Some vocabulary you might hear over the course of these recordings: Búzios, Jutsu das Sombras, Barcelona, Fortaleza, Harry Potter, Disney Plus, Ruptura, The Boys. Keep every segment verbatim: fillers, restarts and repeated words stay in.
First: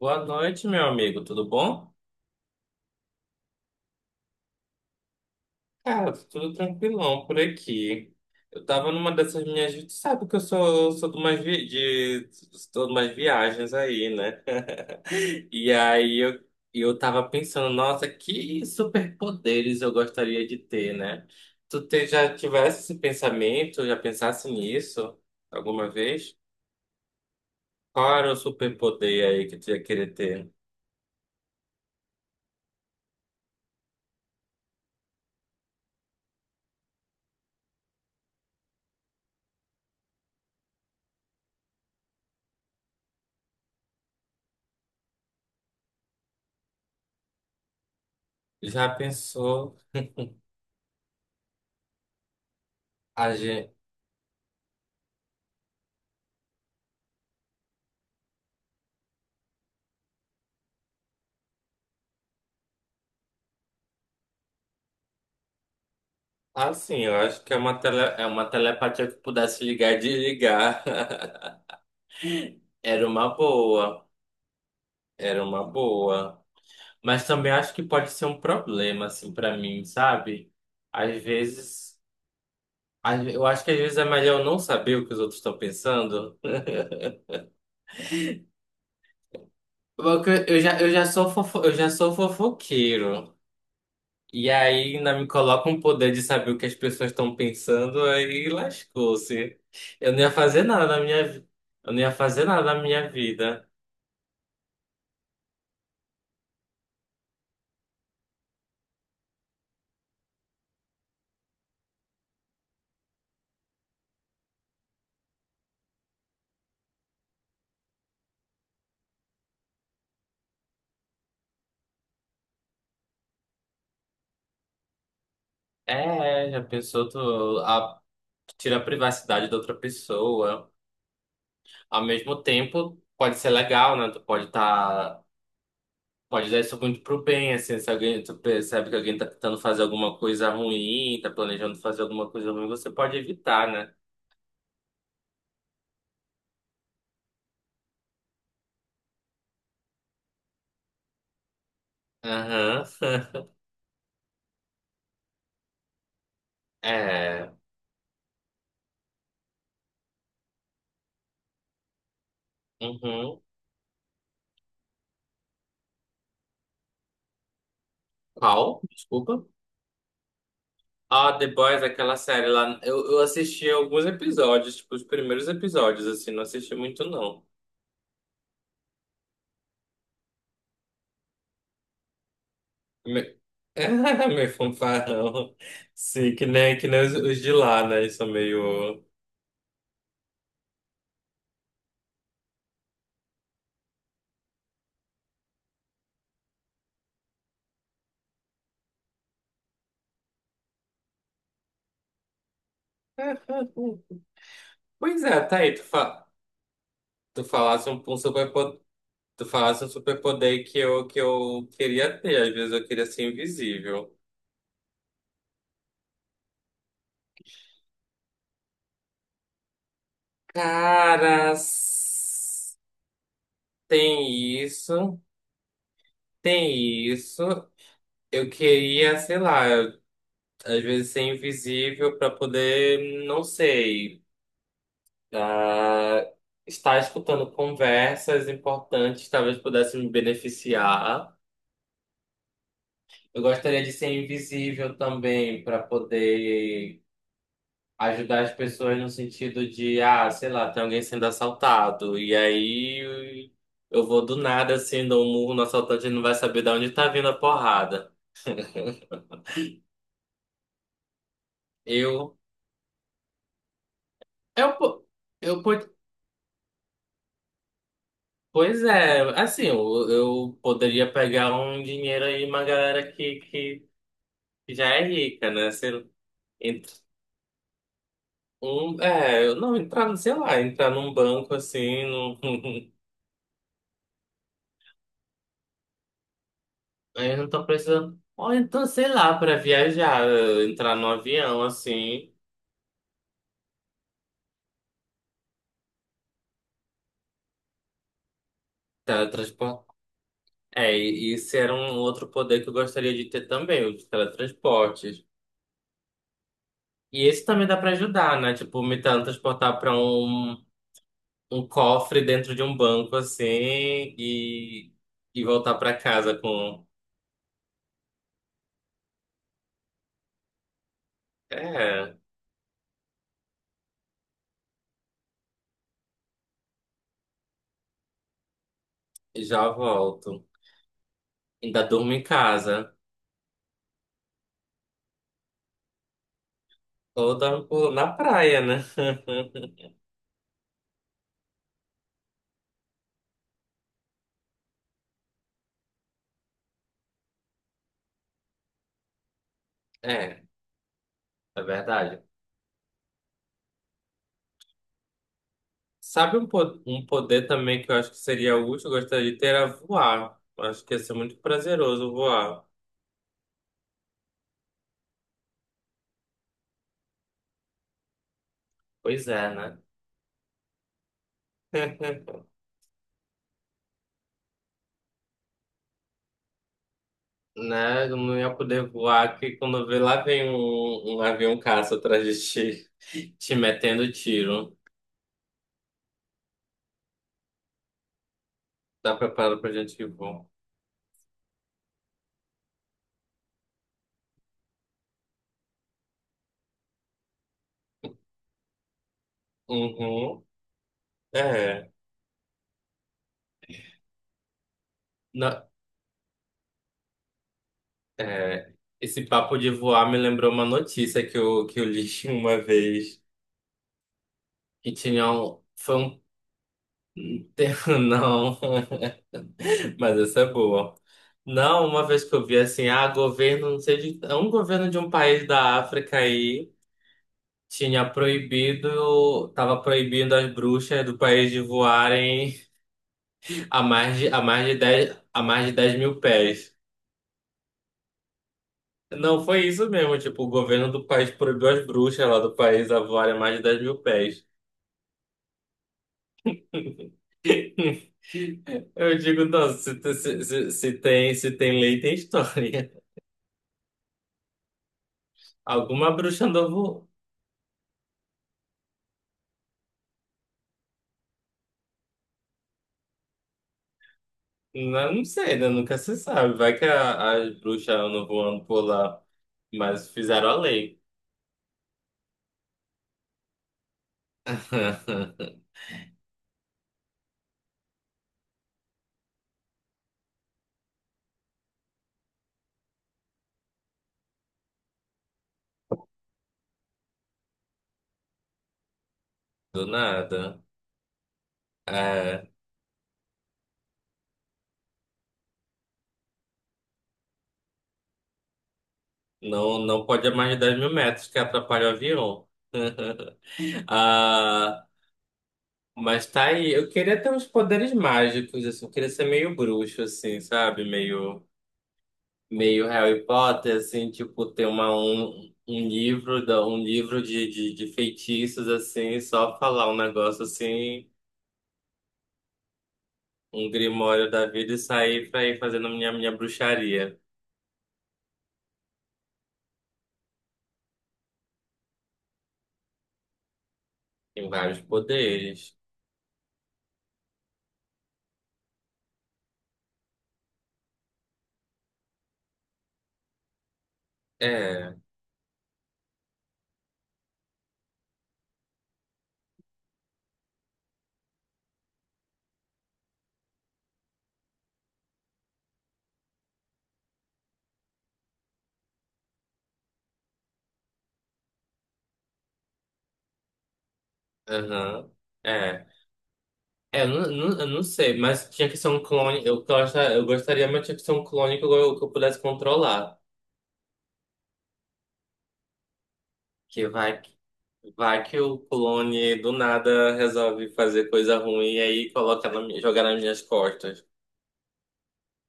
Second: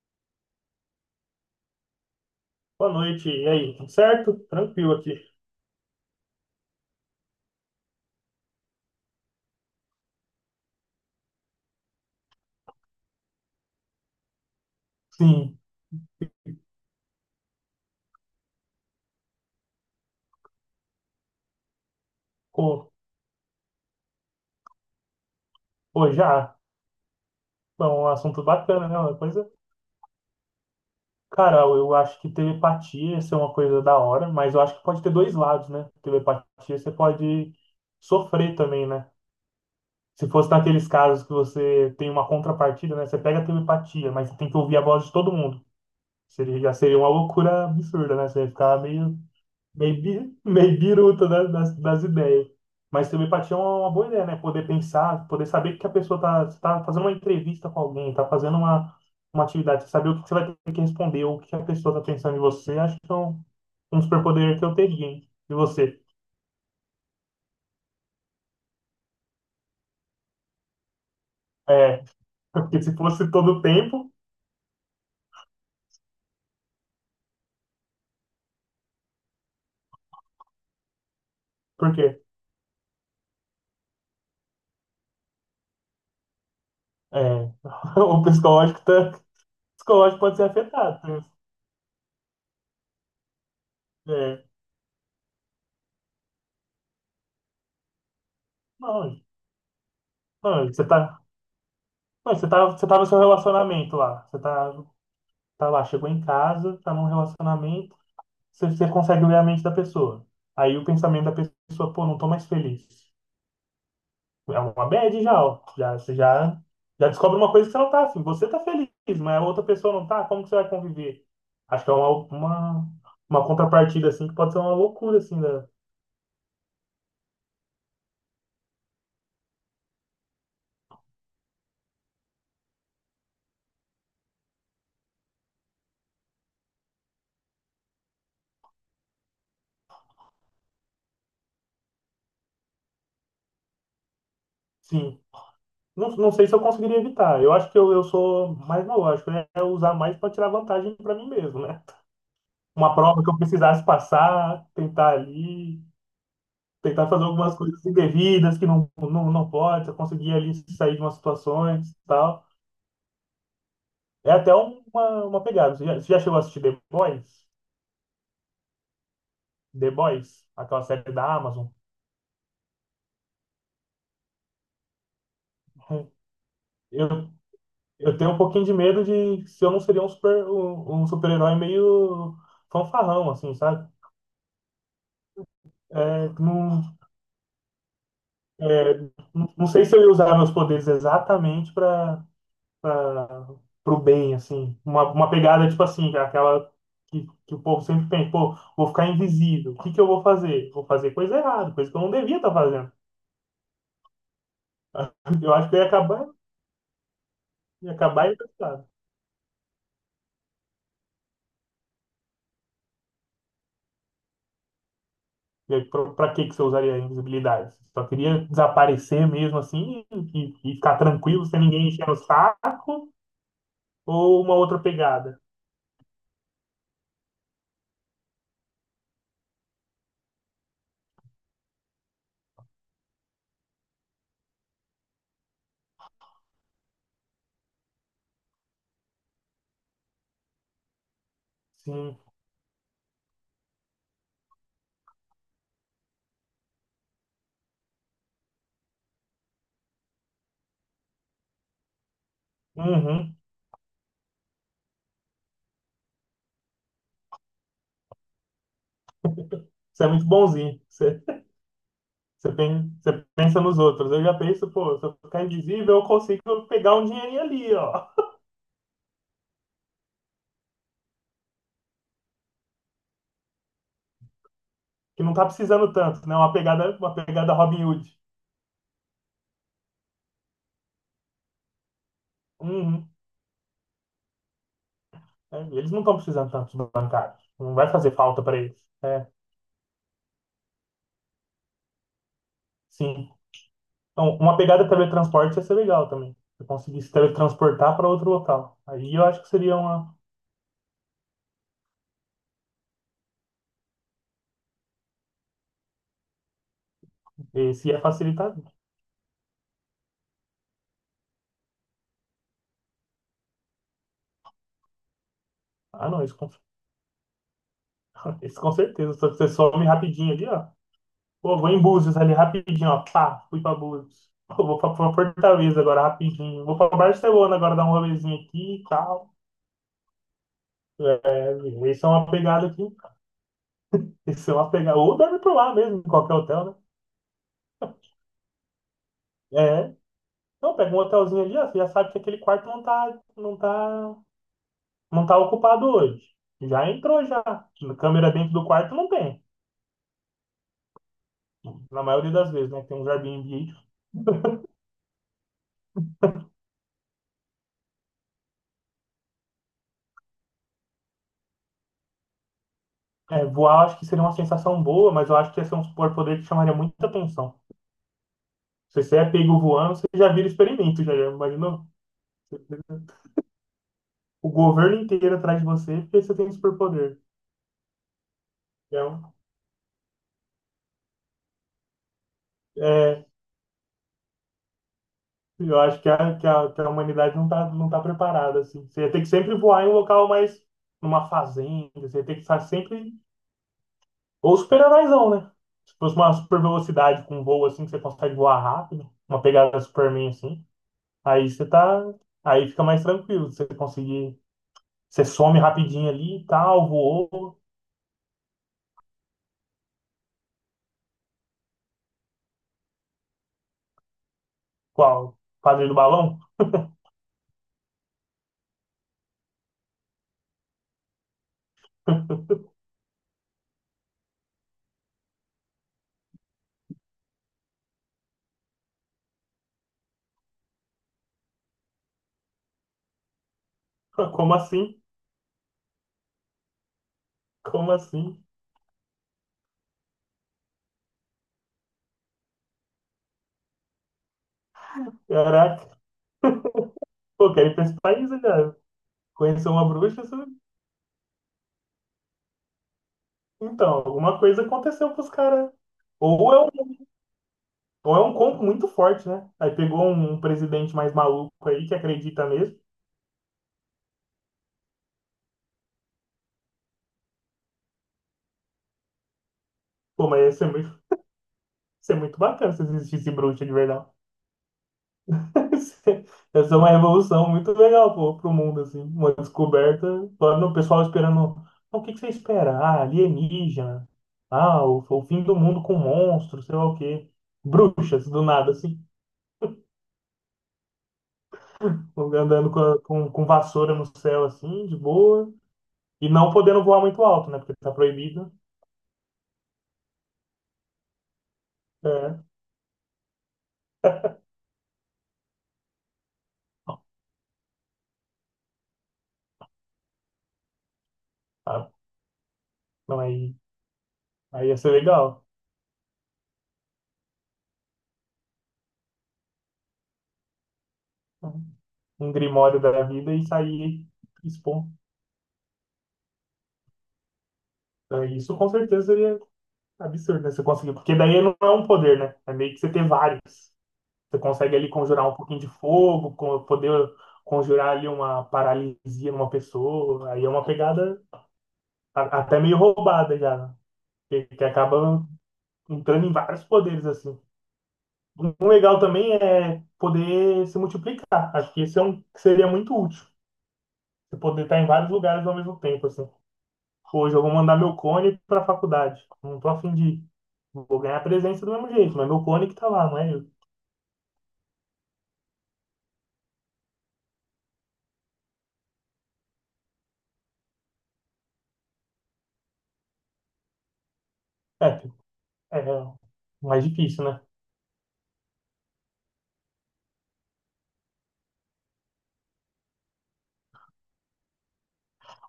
Boa noite, meu amigo. Tudo bom? Boa noite. E aí, tudo certo? Tranquilo aqui. Cara, tô tudo tranquilão por aqui. Eu tava numa dessas minhas. Tu sabe que eu sou, sou de umas, vi... de... sou de umas viagens aí, né? Sim. E aí eu, eu tava pensando, nossa, que superpoderes eu gostaria de ter, né? Tu te- já tivesse Pô, esse pensamento, já pensasse nisso alguma pô, vez? já. Bom, um Qual era o assunto bacana, né? Uma superpoder aí coisa. que tu ia querer ter? Cara, eu acho que telepatia isso é uma coisa da hora, mas eu acho que pode ter dois lados, né? Telepatia você pode sofrer também, né? Se fosse naqueles casos que você tem uma contrapartida, né? Você pega a telepatia, mas você tem que ouvir a voz de todo mundo. Seria, já seria uma loucura absurda, né? Você ia ficar Já meio pensou? Meio, bi- meio biruta da- das, das ideias. Mas telepatia é uma uma boa ideia, né? Poder pensar, poder saber que a pessoa tá, tá fazendo uma entrevista com alguém, tá fazendo uma, uma atividade, saber o que você vai ter que responder, o que a pessoa tá pensando em você, acho que é um, um superpoder que eu teria, hein? E você? Assim, eu acho que é uma, tele, é uma telepatia que pudesse ligar e desligar. É, porque se Era fosse uma todo o boa, tempo, era uma boa. Mas também acho que pode ser um problema, assim, pra mim, sabe? Às por vezes, quê? às- eu acho que às vezes é melhor eu não saber o que os outros estão pensando. É, o psicológico, tá, o psicológico Porque pode ser eu já, eu já afetado, né? sou fofo, eu já sou fofoqueiro. É, E aí ainda me coloca um poder de saber o que as pessoas estão pensando, aí não, lascou-se. Eu não ia fazer não, você nada na tá, minha, vi- eu não ia não, fazer você nada tá, na você tá no minha seu vida. relacionamento lá, você tá tá lá, chegou em casa, tá num relacionamento, você, você consegue ler a mente da pessoa. Aí o pensamento da pessoa, pô, não tô mais feliz. É uma bad já, ó. Já, você já, já descobre uma coisa que você não tá afim. Você tá feliz, mas a outra pessoa não tá, como que você vai conviver? Acho que é uma, uma, uma contrapartida, assim, que pode ser uma loucura, assim, da... É, já pensou tu a, tira a privacidade da outra pessoa. Ao mesmo tempo, pode ser legal, né? Tu pode tá, pode dar isso muito pro bem, assim, se alguém, tu percebe que alguém tá tentando fazer alguma coisa ruim, tá planejando fazer alguma coisa ruim, você pode evitar, né? Sim. Não, não sei se eu conseguiria evitar. Eu acho que eu, eu sou mais lógico, né? É usar mais para tirar vantagem para mim mesmo, né? Aham. Uma prova que eu precisasse passar, tentar ali, tentar fazer É. algumas coisas indevidas que não, não, não pode, você conseguir ali sair de umas situações e tal. Uhum. É até uma, uma pegada. Você já, você já chegou a assistir The Boys? Qual? Desculpa. The Boys, aquela série Ah, da The Amazon. Boys, aquela série lá. Eu, eu assisti alguns episódios, tipo, os primeiros episódios, assim, não assisti muito, Eu, não. eu tenho um pouquinho de medo de se eu não seria um super, um, um super-herói meio Me... fanfarrão, assim, sabe? Meio fanfarrão. É, Sim, que nem, que não, nem os, os de lá, né? Isso é é, meio. não não sei se eu ia usar meus poderes exatamente para para pro bem, assim. Uma, uma pegada, tipo assim, aquela que, que o povo sempre pensa, pô, vou ficar invisível. O que que eu vou fazer? Vou fazer coisa errada, coisa que eu não devia estar fazendo. Pois é, Eu tá acho aí. que eu Tu, ia fa... acabar, tu falasse ia um, um acabar superpoder. infectado. Tu falasse um superpoder que eu, que eu queria ter. Às vezes eu queria ser invisível. E aí, pra, pra que que você usaria a invisibilidade? Você só queria desaparecer mesmo assim e, e ficar tranquilo Cara, sem ninguém encher o s- saco ou uma tem outra isso. pegada? Tem isso. Eu queria, sei lá, eu- às vezes ser invisível para poder, não sei. Ah, estar escutando conversas importantes, talvez pudesse me beneficiar. Sim. Eu gostaria de ser invisível também para poder ajudar as pessoas no sentido de, ah, sei lá, tem alguém sendo assaltado e Uhum. aí eu vou do nada assim, dou um murro no assaltante, ele não vai saber de onde tá vindo a porrada. Você é muito bonzinho. Eu, Você, pen- você pensa nos outros. Eu já penso, eu, pô, se po- eu ficar eu, po- invisível, eu consigo pegar um dinheirinho ali, ó. pois é, assim, eu, eu poderia pegar um dinheiro aí, uma galera que, que que já é Que não tá rica, né? precisando tanto, né? Uma pegada, Ent- uma pegada Robin Hood. Um, é, eu- não, entrar, sei lá, entrar num banco assim, num, Uhum. É, eles não estão precisando tanto de aí eu bancários. não tô Não vai fazer precisando. falta Ou para eles. então, sei É, lá, para viajar, eh, entrar num avião assim, sim. Então, uma pegada teletransporte ia ser legal também. Se eu conseguisse teletransportar para outro local. Aí eu acho que seria teletransporte. uma. É, e esse era um outro poder que eu gostaria de ter também, os teletransportes. E esse também dá Esse para ia ajudar, né? facilitar. Tipo, me teletransportar para um, um cofre dentro de um banco assim e, e voltar para Ah, não, esse casa com, com. esse com certeza. Só que você some rapidinho ali, ó. Pô, vou em É, Búzios ali rapidinho, ó. Pá, fui pra Búzios. Pô, vou pra, pra Fortaleza agora rapidinho. Vou pra Barcelona agora dar um rolezinho aqui e tal. já volto. Ainda É, isso é durmo em uma pegada aqui. casa. Isso é uma pegada. Ou dorme por lá mesmo, em qualquer hotel, né? Ou dar um pulo na praia, né? É. Então, pega um hotelzinho ali, ó. Você já sabe que aquele quarto não tá, não tá, não tá ocupado hoje. Já entrou já. Câmera dentro do quarto não tem. É, é Na verdade. maioria das vezes, né? Tem uns Airbnb. Sabe um, po- um poder também que eu acho que seria útil, eu gostaria de ter, era voar. Eu acho que ia ser muito prazeroso voar. É, voar, acho que seria uma sensação boa, mas eu acho que ia ser um superpoder que chamaria muita atenção. Se você é Pois é, pego né? voando, você já vira experimento, já, já imaginou? O governo inteiro atrás de você porque você tem superpoder. Né? Eu não ia poder Então, voar que quando vê lá vem um, um avião caça atrás de é, ti, te metendo tiro. eu acho que a, que a, que a, humanidade não tá, não tá preparada, assim. Você ia Tá ter que sempre preparado pra voar em um gente que local voa? mais... Numa fazenda, você ia ter que estar sempre... Ou super-heróizão, né? Se fosse uma super velocidade com um voo, assim, que você consegue voar rápido, uma pegada Superman, Uhum. assim, aí você É. tá... Aí fica mais tranquilo, você conseguir... Você some Na- rapidinho ali e tal, voou... é. Esse papo de voar me lembrou uma notícia que eu, que eu li uma vez. Qual? Quintilhão Quadrilho do foi um. balão? tem- Não, mas essa é boa. Não, uma vez que eu vi assim, ah, governo, não sei de. É um governo de um país da África aí tinha proibido, tava proibindo as bruxas do país de voarem a mais de, a Como mais de assim? dez a mais de dez mil pés. Como assim? Não, foi isso mesmo, tipo, o governo do país proibiu as bruxas lá do país a voarem a mais de dez mil pés. Caraca. Pô, quero ir pra esse país, né, cara. Eu digo, Conhecer não, uma se, bruxa, isso- se, se, se tem, se tem lei, tem história. então, alguma coisa aconteceu pros caras. Alguma bruxa Ou é um, novo. ou é um combo muito forte, né? Aí pegou um um presidente mais maluco aí que acredita mesmo. Não, não sei, né? Nunca se sabe. Vai que a- as bruxas andam voando por lá. Mas Pô, mas fizeram ia a ser muito, lei. ia ser muito bacana se existisse bruxa de verdade. Essa é uma revolução muito legal pro, pro mundo, assim. Uma descoberta. Agora o pessoal esperando. "Ah, o que que você espera? Ah, alienígena. Ah, o, o fim do mundo com monstros, sei lá o quê. Bruxas, do nada, assim. Do nada. É, Andando com, a- com, com vassoura no céu, assim, de boa. E não podendo voar muito alto, né? Porque tá proibido. não, não pode a mais de dez mil metros que atrapalha o É. avião. Ah, mas tá aí. Eu queria ter uns poderes mágicos, assim. Eu queria ser meio bruxo, assim, sabe? Meio, Ah, meio não, Harry aí, Potter, assim. Tipo, ter aí ia uma, ser legal. um, um livro, da- um livro de, de, de feitiços, assim. Só falar um negócio, assim. Um grimório da vida e Um sair grimório da vida e expondo. sair pra ir fazendo minha, minha bruxaria. Então, isso com certeza seria absurdo, né? Você conseguir. Porque daí não é um poder, né? É meio que você ter vários. Você Tem consegue vários ali conjurar um pouquinho de poderes. fogo, con- poder conjurar ali uma paralisia numa pessoa. Aí é uma pegada a- até meio roubada já, né? Que, que É, acaba entrando em vários poderes, assim. Um legal também é poder se multiplicar. Acho que esse é um que seria muito útil. Você poder estar em vários lugares ao mesmo tempo, assim. Hoje eu vou mandar meu cone para a faculdade. Não tô afim de ir. Vou ganhar a presença do mesmo jeito, mas meu cone que tá lá, não é eu. aham, é. É, eu não, não- eu não sei, mas tinha que ser um clone. Eu, gosta- eu gostaria, mas tinha que ser um clone que eu, que eu pudesse controlar. É, é é Que mais vai, difícil, que- né? vai que o clone do nada resolve fazer coisa ruim e aí coloca na, minha- jogar nas minhas costas.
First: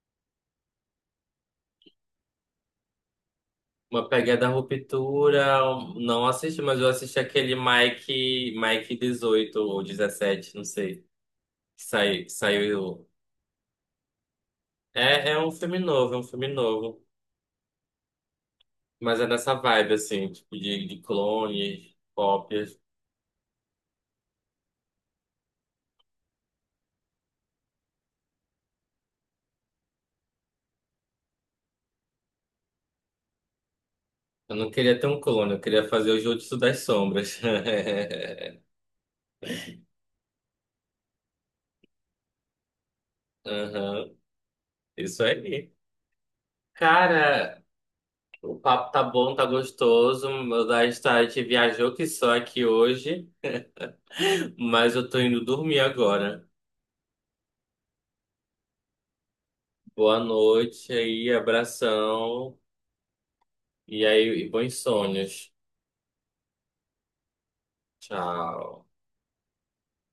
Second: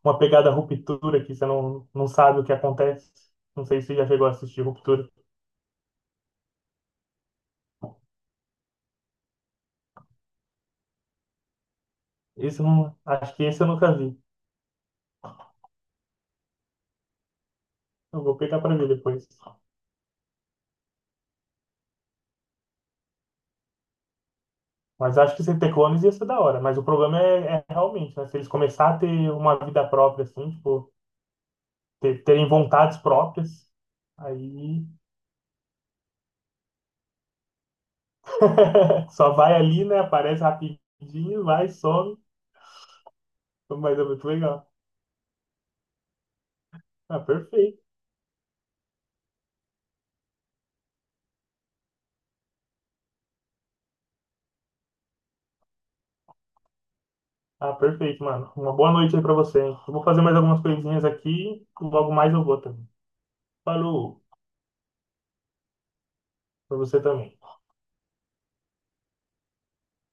Uma pegada ruptura que você não, não sabe o que acontece. Não sei se você Uma já chegou a pegada assistir Ruptura. ruptura, um- não assisti, mas eu assisti aquele Mike, Mike dezoito ou dezessete, não sei. Saiu, Esse eu não, saiu. acho que esse eu nunca vi. É, é um filme novo, é um filme novo. Eu vou pegar para ver Mas é depois. nessa vibe, assim, tipo, de, de clones, cópias. Mas acho que sem ter clones ia ser da hora. Mas o problema é, é realmente, né? Se eles começarem a ter uma vida própria, assim, tipo, ter- terem vontades próprias, Eu não aí queria ter um clone, eu queria fazer o Jutsu das Sombras. Só vai ali, né? Aparece rapidinho, vai, some. Então, mas é Aham, muito legal. isso aí. Ah, Cara, perfeito. o papo tá bom, tá gostoso. Meu, da gente viajou que só aqui hoje, mas eu tô indo dormir agora. Ah, perfeito, mano. Uma boa noite aí pra você, hein? Eu vou Boa fazer mais algumas noite coisinhas aí, aqui. Logo mais eu abração. vou também. E Falou aí, e bons sonhos. pra você também. Tchau.